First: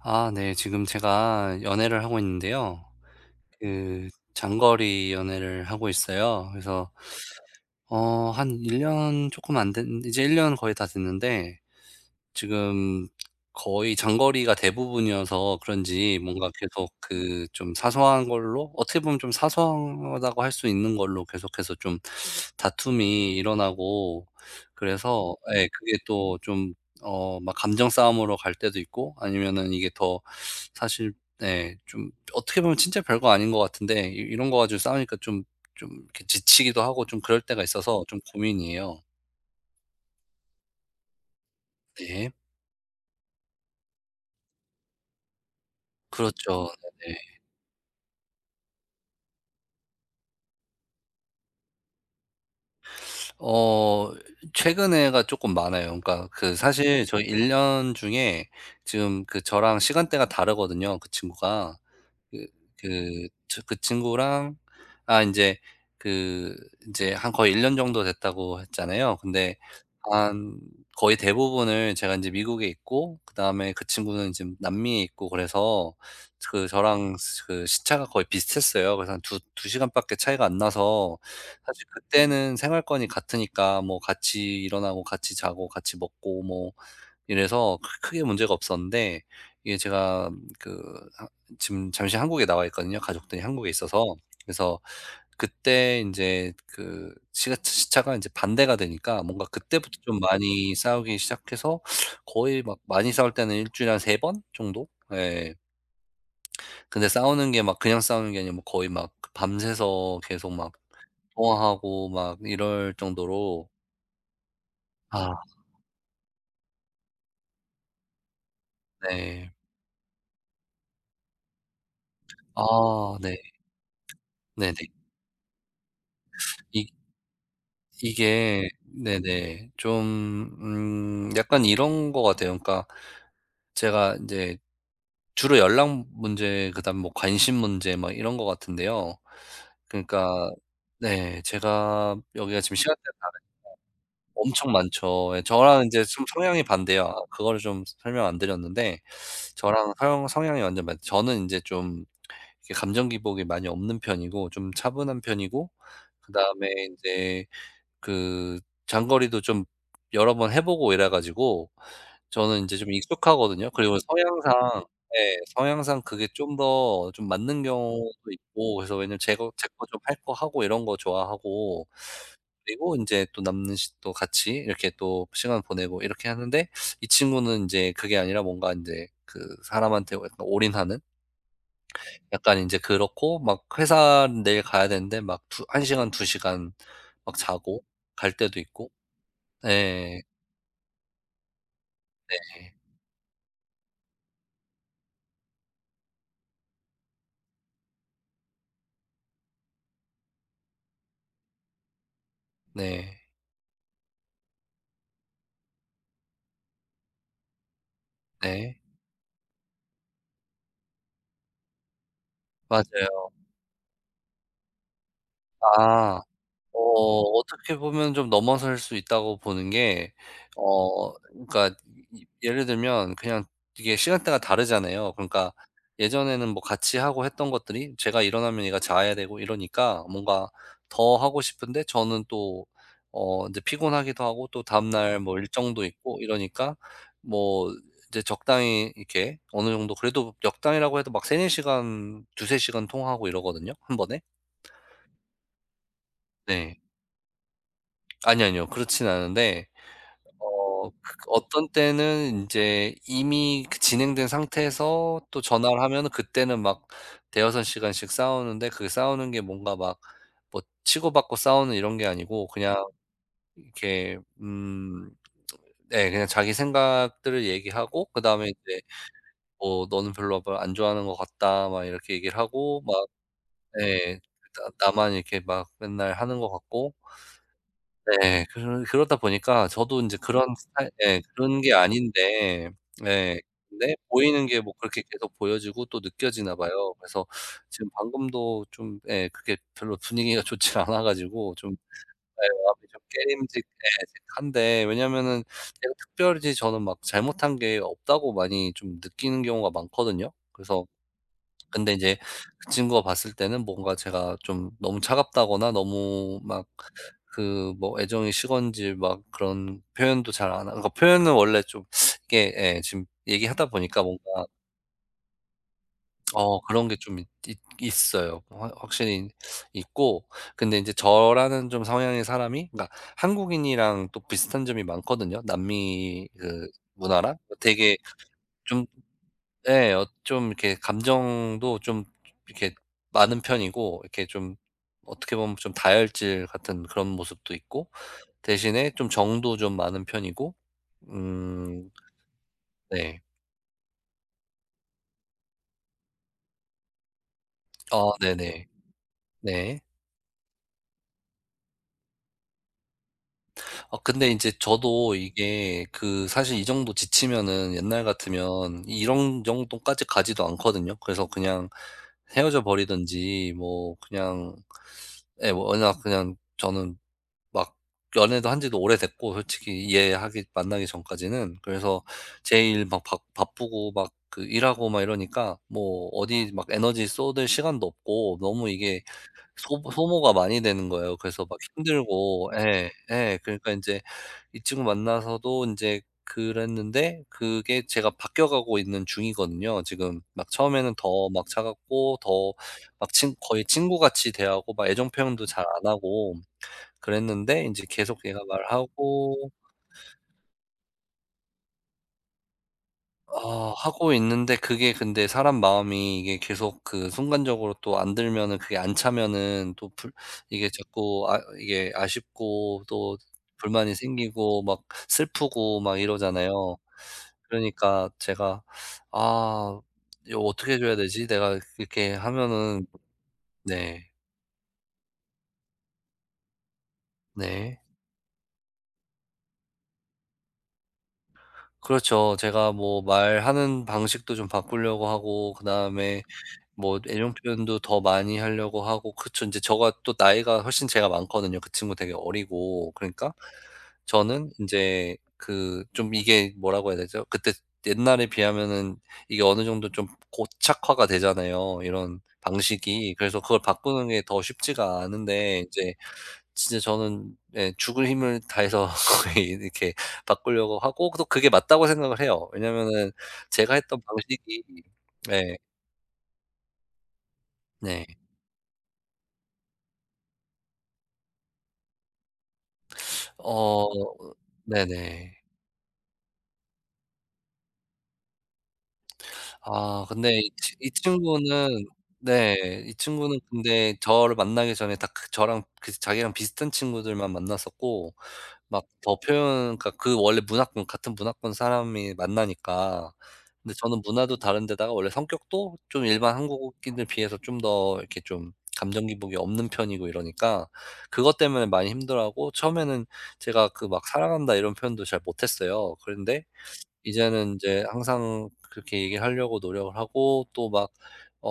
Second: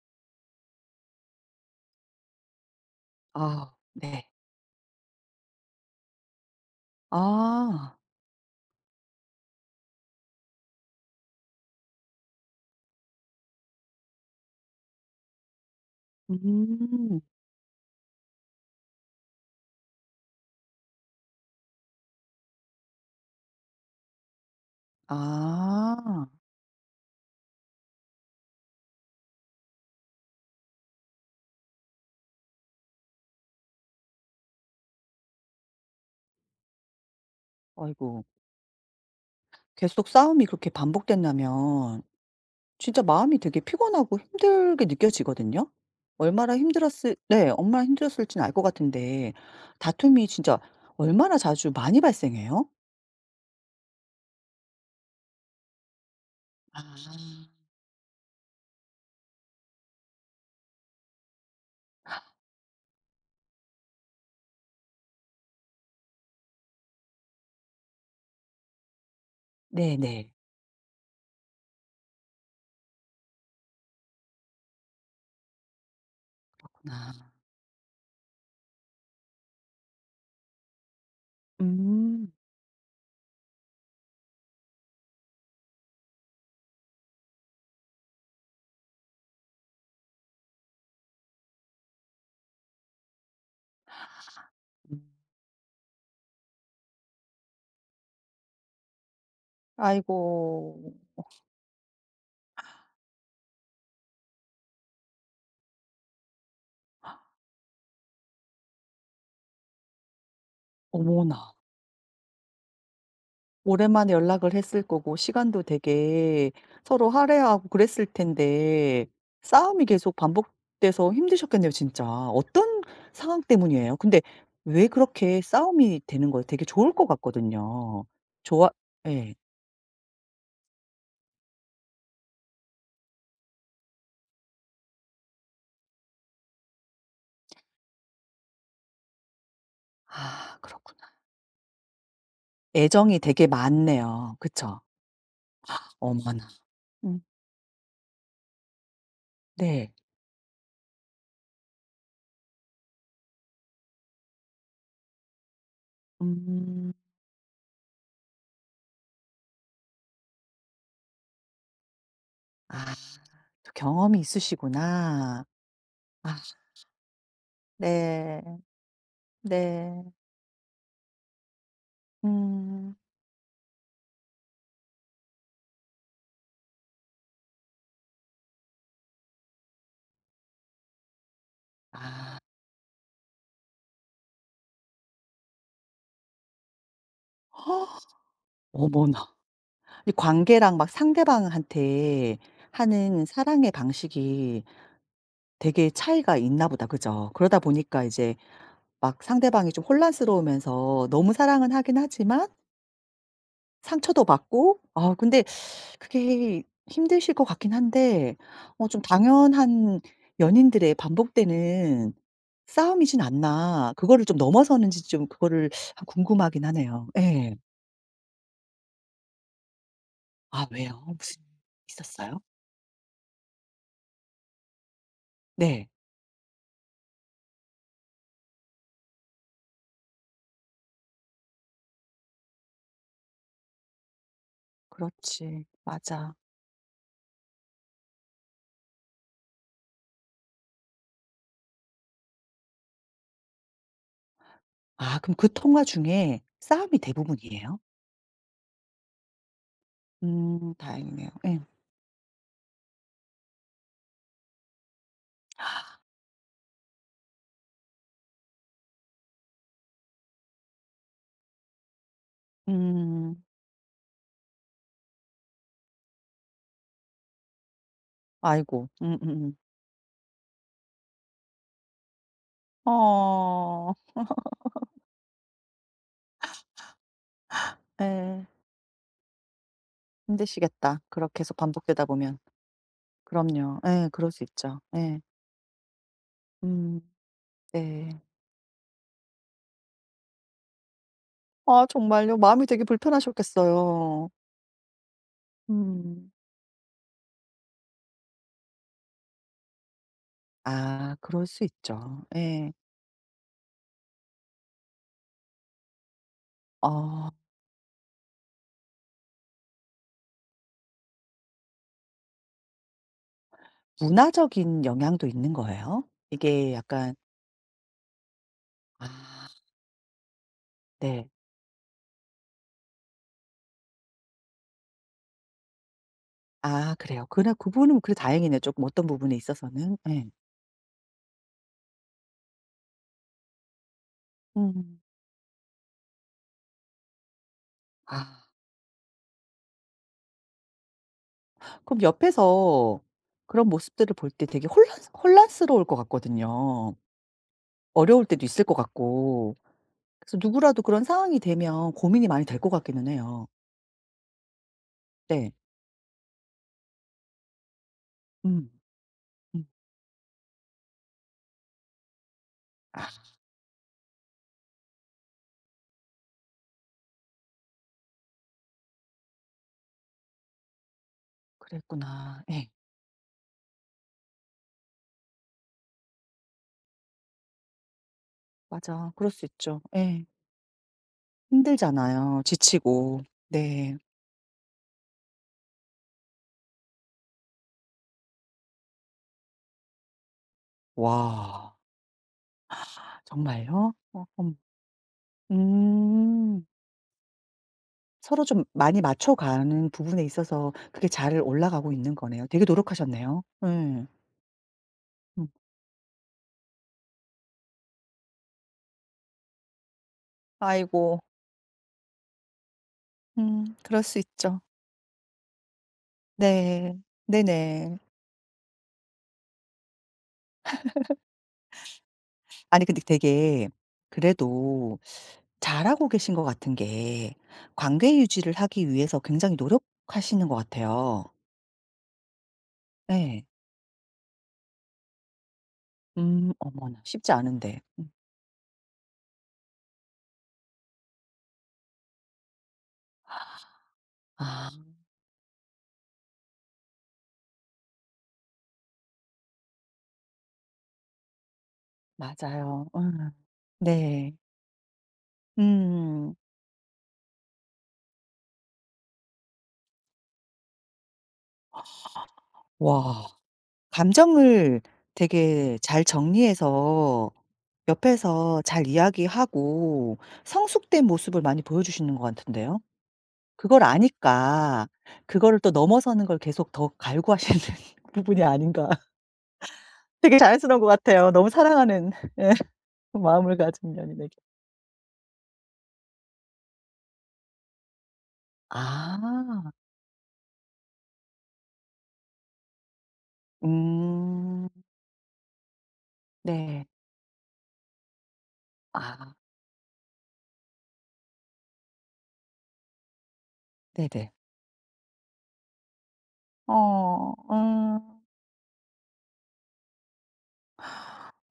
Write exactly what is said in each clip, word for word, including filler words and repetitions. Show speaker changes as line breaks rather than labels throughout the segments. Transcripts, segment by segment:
아 네. 지금 제가 연애를 하고 있는데요.
아,
그
네.
장거리 연애를 하고 있어요. 그래서
아.
어 한 일 년 조금 안 된, 이제 일 년 거의 다 됐는데, 지금 거의 장거리가 대부분이어서 그런지 뭔가 계속
음.
그 좀 사소한 걸로, 어떻게 보면 좀 사소하다고 할 수 있는 걸로 계속해서 좀 다툼이 일어나고, 그래서 예 그게
아.
또 좀 어 막 감정 싸움으로 갈 때도 있고, 아니면은 이게 더 사실 예 좀 어떻게 보면 진짜 별거 아닌 것 같은데, 이 이런 거 가지고 싸우니까 좀 좀 이렇게 지치기도 하고 좀 그럴 때가 있어서 좀
아이고.
고민이에요.
계속 싸움이 그렇게 반복된다면
네.
진짜 마음이 되게 피곤하고 힘들게 느껴지거든요. 얼마나
그렇죠.
힘들었을
네네.
네 얼마나 힘들었을지는 알 것 같은데 다툼이 진짜 얼마나 자주 많이 발생해요?
어 최근에가 쪼끔 많아요. 그러니까 그
아.
사실 저희 일 년 중에, 지금 그 저랑 시간대가 다르거든요, 그 친구가. 그 그 저 그 친구랑, 아 이제 그 이제 한 거의 일 년 정도 됐다고 했잖아요. 근데
네네.
한 거의 대부분을 제가 이제 미국에 있고, 그다음에 그 친구는 지금 남미에 있고, 그래서 그
그렇구나.
저랑 스 그 시차가 거의 비슷했어요. 그래서 한 두 두 시간 밖에 차이가 안 나서, 사실
음.
그때는 생활권이 같으니까 뭐 같이 일어나고 같이 자고 같이 먹고 뭐 이래서 크 크게 문제가 없었는데, 이게 제가 그 하 지금 잠시 한국에 나와 있거든요, 가족들이 한국에 있어서. 그래서
음.
그때 이제 그 시가 시차가 이제 반대가 되니까, 뭔가 그때부터 좀 많이
아이고.
싸우기 시작해서, 거의 막 많이 싸울 때는 일 주일에 한 세 번 정도? 예. 근데 싸우는 게 막 그냥 싸우는 게 아니라 뭐 거의 막 그 밤새서 계속 막
어머나.
통화하고 막 이럴 정도로.
오랜만에 연락을 했을 거고
아
시간도 되게 서로 할애하고 그랬을 텐데
네.
싸움이 계속 반복돼서 힘드셨겠네요 진짜. 어떤
아 네.
상황 때문이에요? 근데 왜
네네.
그렇게 싸움이 되는 거예요? 되게 좋을 것 같거든요.
이게
좋아 예.
네네. 좀 음 약간 이런 것 같아요. 그러니까 제가 인제 주로 연락 문제, 그다음 뭐 관심 문제, 막 이런 것 같은데요. 그러니까
아, 그렇구나.
네, 제가 여기가 지금 시간대가
애정이
다른.
되게 많네요.
엄청
그쵸?
많죠. 예 저랑 인제 좀
어머나.
성향이 반대예요. 아
음.
그거를 좀 설명 안 드렸는데, 저랑
네.
성 성향이 완전 반, 저는 인제 좀 이렇게 감정 기복이 많이 없는 편이고, 좀 차분한 편이고, 그다음에
음.
인제 그 장거리도 좀 여러 번 해 보고 이래 가지고 저는 인제 좀
아,
익숙하거든요.
또
그리고
경험이
성향상, 네,
있으시구나.
성향상 그게
아,
좀 더 좀 맞는 경우도
네.
있고. 그래서 왜냐면 제거 제거 좀
네.
할 거 하고 이런 거 좋아하고, 그리고
음.
인제 또 남는 시 또 같이 이렇게 또 시간 보내고 이렇게 하는데, 이 친구는 인제 그게 아니라 뭔가 인제 그 사람한테 뭐 약간 올인하는,
아.
약간 인제 그렇고, 막 회사 내일 가야 되는데 막 두 한 시간 두 시간 막 자고 갈 때도 있고.
어머나. 이
네.
관계랑 막 상대방한테
네.
하는 사랑의 방식이 되게 차이가 있나 보다. 그죠? 그러다 보니까 이제 막 상대방이 좀 혼란스러우면서 너무 사랑은 하긴 하지만
네.
상처도 받고 아 근데 그게 힘드실 것 같긴 한데
네.
어 좀 '당연한 연인들의 반복되는 싸움이진
맞아요.
않나.' 그거를 좀 넘어서는지 좀 그거를 아
아.
궁금하긴 하네요.
어
예.
어떻게 보면 좀 넘어설 수 있다고 보는 게,
아 왜요?
어
무슨
그러니까 이
있었어요?
예를 들면 그냥 이게 시간대가 다르잖아요. 그러니까
네.
예전에는 뭐 같이 하고 했던 것들이 제가 일어나면 얘가 자야 되고 이러니까, 뭔가 더 하고 싶은데 저는 또 어 인제 피곤하기도 하고, 또 다음날 뭐
그렇지.
일정도 있고
맞아.
이러니까, 뭐 이제 적당히 이렇게 어느 정도, 그래도 적당히라고 해도 막 세네 시간 두세 시간 통화하고 이러거든요, 한 번에.
아 그럼 그 통화 중에
네.
싸움이 대부분이에요?
아니요, 아니요. 그렇진 않은데,
음
어 그
다행이네요. 예.
어떤 때는 인제 이미 그 진행된 상태에서 또
아,
전화를 하면은, 그때는 막 대여섯 시간씩 싸우는데, 그 싸우는 게 뭔가 막 뭐 치고받고 싸우는 이런 게 아니고, 그냥
음.
이렇게 음 네 그냥 자기 생각들을 얘기하고 그다음에 이제
아이고. 음음음.
뭐 "너는 별로 뭐 안 좋아하는 것 같다." 막 이렇게 얘기를 하고 막.
어.
예. 나 나만 이렇게 막 맨날 하는 것 같고. 네.
예.
그러 그러다 보니까 저도 인제 그런 스타일
힘드시겠다
예
그렇게 계속
그런 게
반복되다 보면.
아닌데. 예
그럼요.
근데
예. 그럴 수
보이는 게 뭐
있죠.
그렇게
예.
계속 보여지고 또 느껴지나 봐요.
음.
그래서 지금
네.
방금도 좀 예 그게 별로 분위기가 좋지 않아 가지고 좀.
아 정말요?
예
마음이 되게
마음이 좀
불편하셨겠어요.
깨림직해한데, 왜냐면은 제가
음.
특별히 저는 막 잘못한 게 없다고 많이 좀 느끼는 경우가 많거든요. 그래서
아 그럴 수
근데 이제
있죠.
그
예.
친구가 봤을 때는 뭔가 제가 좀 너무 차갑다거나 너무 막
어
그 뭐 애정이 식었는지 막 그런 표현도 잘 안 하고, 그러니까 표현은 원래 좀 이게 예 지금 얘기하다 보니까 뭔가
문화적인 영향도 있는 거예요?
어
이게
그런 게
약간
좀 있어요, 확
아
확실히 있고. 근데 이제
네.
저라는 좀 성향의 사람이, 그러니까 한국인이랑 또 비슷한 점이 많거든요, 남미 그
아 그래요.
문화랑.
그나 그
되게
부분은 그래도 다행이네요. 쪼끔
좀
어떤 부분에
네.
있어서는.
어
예.
좀 이렇게 감정도 좀 이렇게 많은 편이고, 이렇게 좀
음.
어떻게 보면 좀 다혈질 같은 그런 모습도 있고,
아
대신에 좀 정도 좀 많은 편이고. 음
그럼 옆에서
네.
그런 모습들을 볼 때 되게 혼란스 혼란스러울 것 같거든요.
아
어려울 때도 있을
네네.
것 같고.
네.
그래서 누구라도 그런 상황이 되면 고민이 많이 될 것 같기는 해요.
어, 근데 이제 저도
네.
이게 그 사실 이 정도 지치면은 옛날
음.
같으면 이런
음.
정도까지 가지도 않거든요. 그래서 그냥 헤어져
아
버리든지 뭐 그냥. 예 뭐 워낙 그냥 저는 막 연애도 한 지도 오래됐고, 솔직히 얘하기 만나기 전까지는. 그래서
그랬구나. 예.
제일 막 바 바쁘고 막 그 일하고 막 이러니까 뭐 어디 막 에너지 쏟을 시간도 없고, 너무 이게
맞아. 그럴 수 있죠.
소
예.
소모가 많이 되는 거예요. 그래서 막
힘들잖아요.
힘들고
지치고.
예. 예. 그러니까 이
네.
제 이 친구 만나서도 이제 그랬는데, 그게 제가 바뀌어 가고 있는 중이거든요 지금. 막 처음에는 더 막
와.
차갑고 더 막 친 거의
정말요? 어
친구같이
음.
대하고 막 애정 표현도 잘 안 하고
음.
그랬는데, 이제 계속 얘가
서로 좀 많이
말하고
맞춰가는 부분에 있어서 그게 잘 올라가고 있는 거네요. 되게 노력하셨네요.
어
예.
하고 있는데, 그게 근데
음.
사람 마음이 이게 계속 그 순간적으로 또 안 들면은, 그게 안 차면은 또 불 이게
아이고.
자꾸 아 이게 아쉽고 또
음
불만이
그럴 수 있죠.
생기고 막 슬프고 막 이러잖아요.
네. 네네.
그러니까 제가, '아 이거 어떻게 해 줘야 되지? 내가 이렇게
아니
하면은.'
근데 되게
네.
그래도 잘하고 계신 것 같은 게
네.
관계 유지를 하기 위해서 굉장히 노력하시는 것 같아요.
그렇죠. 제가 뭐
예.
말하는 방식도 좀 바꾸려고 하고, 그다음에
음
뭐
어머나 쉽지
애정 표현도
않은데.
더
음.
많이 하려고 하고 그쵸. 인제 저가 또 나이가 훨씬 제가 많거든요. 그 친구 되게 어리고. 그러니까 저는
아
인제 그 좀 이게 뭐라고 해야 되죠? 그때 옛날에 비하면은 이게 어느 정도 좀 고착화가 되잖아요, 이런
맞아요.
방식이.
음.
그래서 그걸 바꾸는 게
네.
더 쉽지가 않은데 인제
음.
진짜 저는 예 죽을 힘을 다해서 거의 이렇게 바꾸려고 하고, 또 그게 맞다고 생각을 해요. 왜냐면은
와.
제가 했던
감정을
방식이. 네.
되게 잘 정리해서
네.
옆에서 잘 이야기하고 성숙된 모습을 많이 보여주시는 것 같은데요. 그걸
어
아니까
네네.
그거를 또 넘어서는 걸 계속 더 갈구하시는 부분이 아닌가.
아 근데
되게
이 친
자연스러운 것
이
같아요. 너무
친구는
사랑하는 예
네. 이 친구는
마음을 가진
근데
연인에게.
저를 만나기 전에 다 그 저랑 그 자기랑 비슷한 친구들만 만났었고, 막 더
아.
표현, 그러니까 그 원래 문화권 같은 문화권 사람이 만나니까. 근데 저는 문화도 다른
음.
데다가, 원래 성격도 좀 일반
네.
한국인들 비해서 좀 더 이렇게 좀 감정
아
기복이 없는 편이고 이러니까 그것 때문에 많이 힘들어하고. 처음에는 제가 그 막
네네.
"사랑한다." 이런 표현도 잘 못했어요. 그런데
어
이제는 이제
음.
항상 그렇게 얘기하려고 노력을 하고, 또 막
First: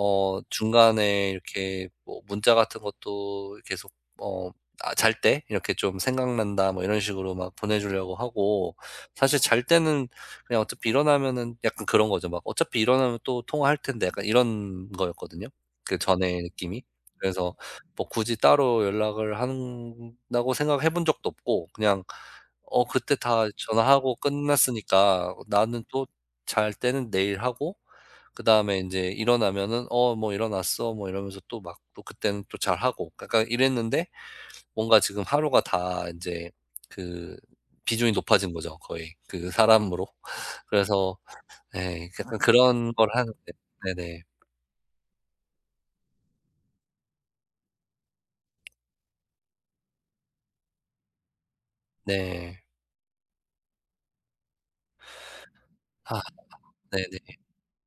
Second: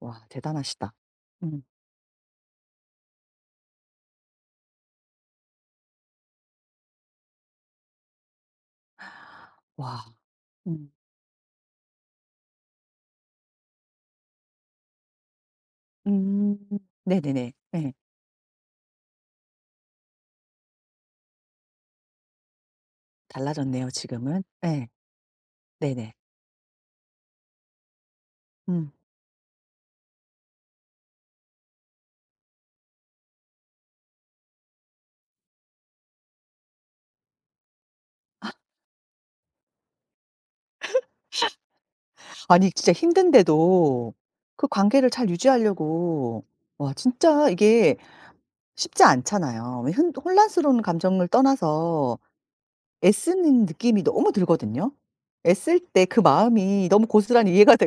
와 대단하시다.
중간에
음.
이렇게 뭐 문자 같은 것도 계속 어 아 잘 때 이렇게 좀 "생각난다." 뭐 이런 식으로 막 보내 주려고 하고. 사실 잘
와.
때는 그냥 어차피
음.
일어나면은 약간 그런 거죠. 막 '어차피 일어나면 또 통화할 텐데.' 약간 이런 거였거든요, 그 전에
음.
느낌이.
네네네.
그래서
예.
뭐 굳이 따로 연락을 한다고 생각해 본 적도 없고, 그냥 어 그때 다
달라졌네요
전화하고
지금은. 예.
끝났으니까 나는 또
네네.
잘 때는 내일 하고, 그다음에
음.
인제 일어나면은 "어 뭐 일어났어." 뭐 이러면서 또 막, 또 그때는 또 잘하고 약간 이랬는데, 뭔가 지금 하루가 다 인제 그 비중이 높아진 거죠, 거의 그 사람으로. 그래서 예 약간
아니 진짜
그런 걸 하는데.
힘든데도
네네.
그 관계를 잘 유지하려고 와 진짜 이게 쉽지 않잖아요. 왜 흔 혼란스러운 감정을 떠나서
네.
애쓰는 느낌이 너무 들거든요. 애쓸 때
아
그 마음이 너무
네네.
고스란히 이해가 돼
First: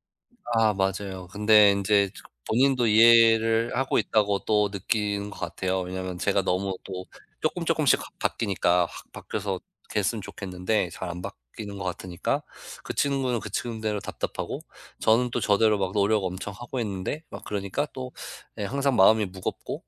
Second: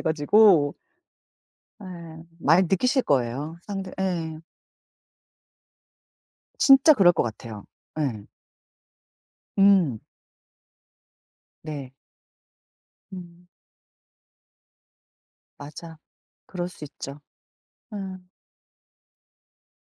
아
가지고
맞아요. 근데
예
인제
많이
본인도
느끼실 거예요.
이해를
상대
하고
예.
있다고 또 느끼는 것 같아요. 왜냐면 제가 너무
진짜
또
그럴 것
쪼끔
같아요.
쪼끔씩 확
예.
바뀌니까, 확 바뀌어서
음.
됐으면 좋겠는데 잘 안 바뀌는 것
네.
같으니까, 그 친구는
음.
그 친구대로 답답하고, 저는 또 저대로 막
맞아.
노력 엄청
그럴
하고
수 있죠.
있는데 막, 그러니까
예.
또 예 항상 마음이 무겁고.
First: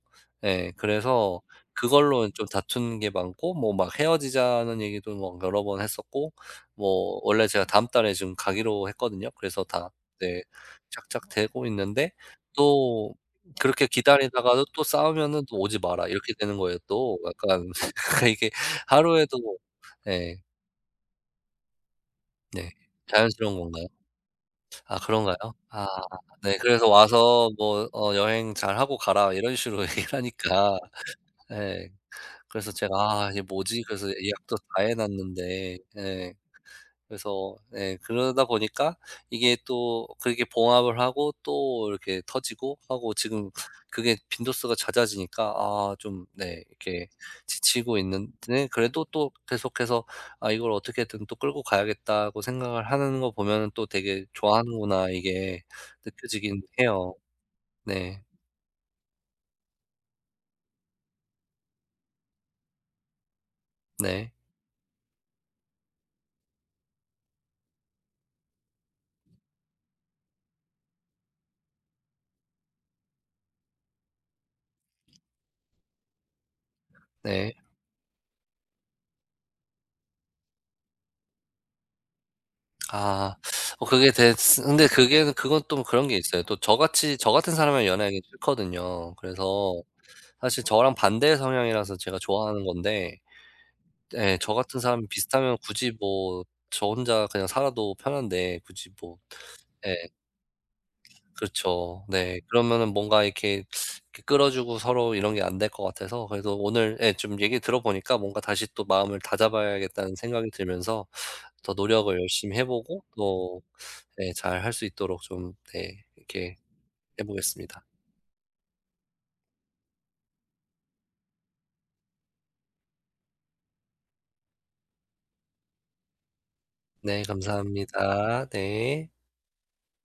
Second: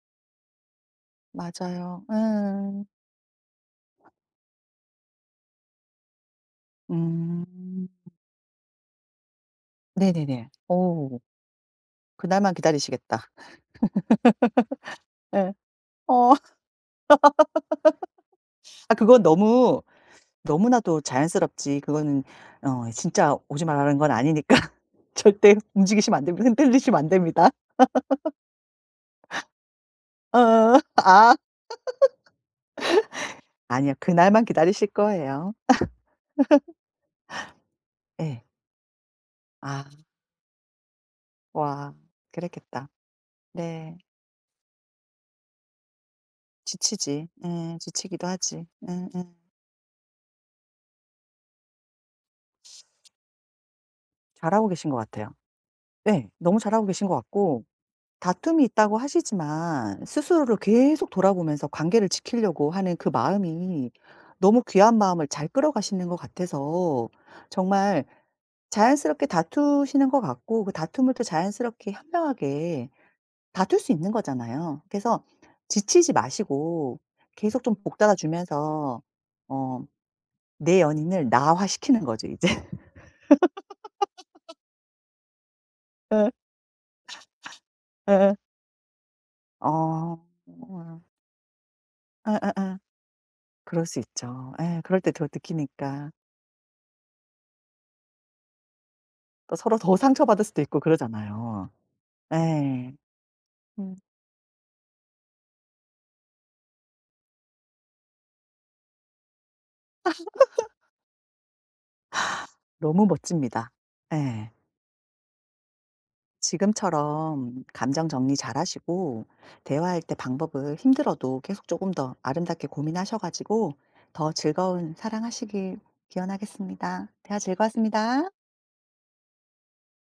예 그래서
맞아요.
그걸로 좀
예.
다투는 게 많고, 뭐 막 헤어지자는 얘기도 막 여러 번 했었고. 뭐 원래 제가 다음
음.
달에 지금 가기로 했거든요. 그래서 다, 네,
네네네. 오,
착착 되고 있는데,
그날만
또
기다리시겠다.
그렇게 기다리다가도 또 싸우면은
예.
또 오지 마라 이렇게
어.
되는 거예요 또. 약간 그러니까 이게
아 그건
하루에도.
너무
예.
너무나도 자연스럽지 그거는
네.
어 진짜
자연스러운
오지
건가요?
말라는 건 아니니까
아 그런가요?
절대
아
움직이시면 안 됩니다.
네. 그래서
흔들리시면 안 됩니다.
"와서 뭐 어 여행 잘하고 가라." 이런 식으로 얘기를 하니까
어어. 아
예. 그래서 제가 '아 이게 뭐지?'
아니요.
그래서
그날만
예약도 다
기다리실
해
거예요.
놨는데 예. 그래서 예
예.
그러다 보니까 이게
아
또 그렇게 봉합을 하고 또
와
이렇게 터지고
그랬겠다.
하고 지금
네.
그게 빈도수가 잦아지니까, 아 좀 네 이렇게
지치지. 예.
지치고
지치기도 하지.
있는데, 그래도 또
음음.
계속해서 '아 이걸 어떻게든 또 끌고 가야겠다.'고 생각을 하는 거 보면은 또 되게
잘하고 계신 것
좋아하는구나
같아요.
이게
예. 너무
느껴지긴
잘하고 계신
해요.
것 같고
네.
다툼이 있다고 하시지만 스스로를 계속 돌아보면서 관계를 지키려고 하는 그 마음이
네.
너무 귀한 마음을 잘 끌어가시는 것 같아서 정말 자연스럽게 다투시는 것 같고 그 다툼을 또 자연스럽게 현명하게 다툴 수 있는 거잖아요. 그래서 지치지 마시고
네.
계속 좀 복받아 주면서 어, 내 연인을 나화시키는 거죠, 이제.
아 어 그게 됐 근데 그게 그건 또 그런 게 있어요. 또 저같이 저 같은 사람이랑 연애하기
예예.
싫거든요. 그래서
어.
사실 저랑
어.
반대의 성향이라서 제가
아, 아,
좋아하는
아.
건데.
그럴 수
예
있죠.
저 같은
에, 그럴
사람이
때 더
비슷하면 굳이
느끼니까.
뭐, 저 혼자 그냥 살아도 편한데 굳이 뭐.
또 서로 더
예
상처받을 수도 있고 그러잖아요.
그렇죠. 네. 그러면은
예.
뭔가 이렇게,
음.
이렇게 끌어 주고 서로 이런 게 안 될 것 같아서, 그래도 오늘 예 좀 얘기 들어보니까 뭔가 다시 또 마음을 다잡아야겠다는 생각이 들면서 더 노력을 열심히 해 보고,
너무
또
멋집니다.
예
예.
잘할 수 있도록 좀 네 이렇게 해
지금처럼
보겠습니다.
감정 정리 잘하시고 대화할 때 방법을 힘들어도 계속 조금 더 아름답게 고민하셔 가지고 더 즐거운 사랑하시길 기원하겠습니다.
네
대화 즐거웠습니다.
감사합니다. 네.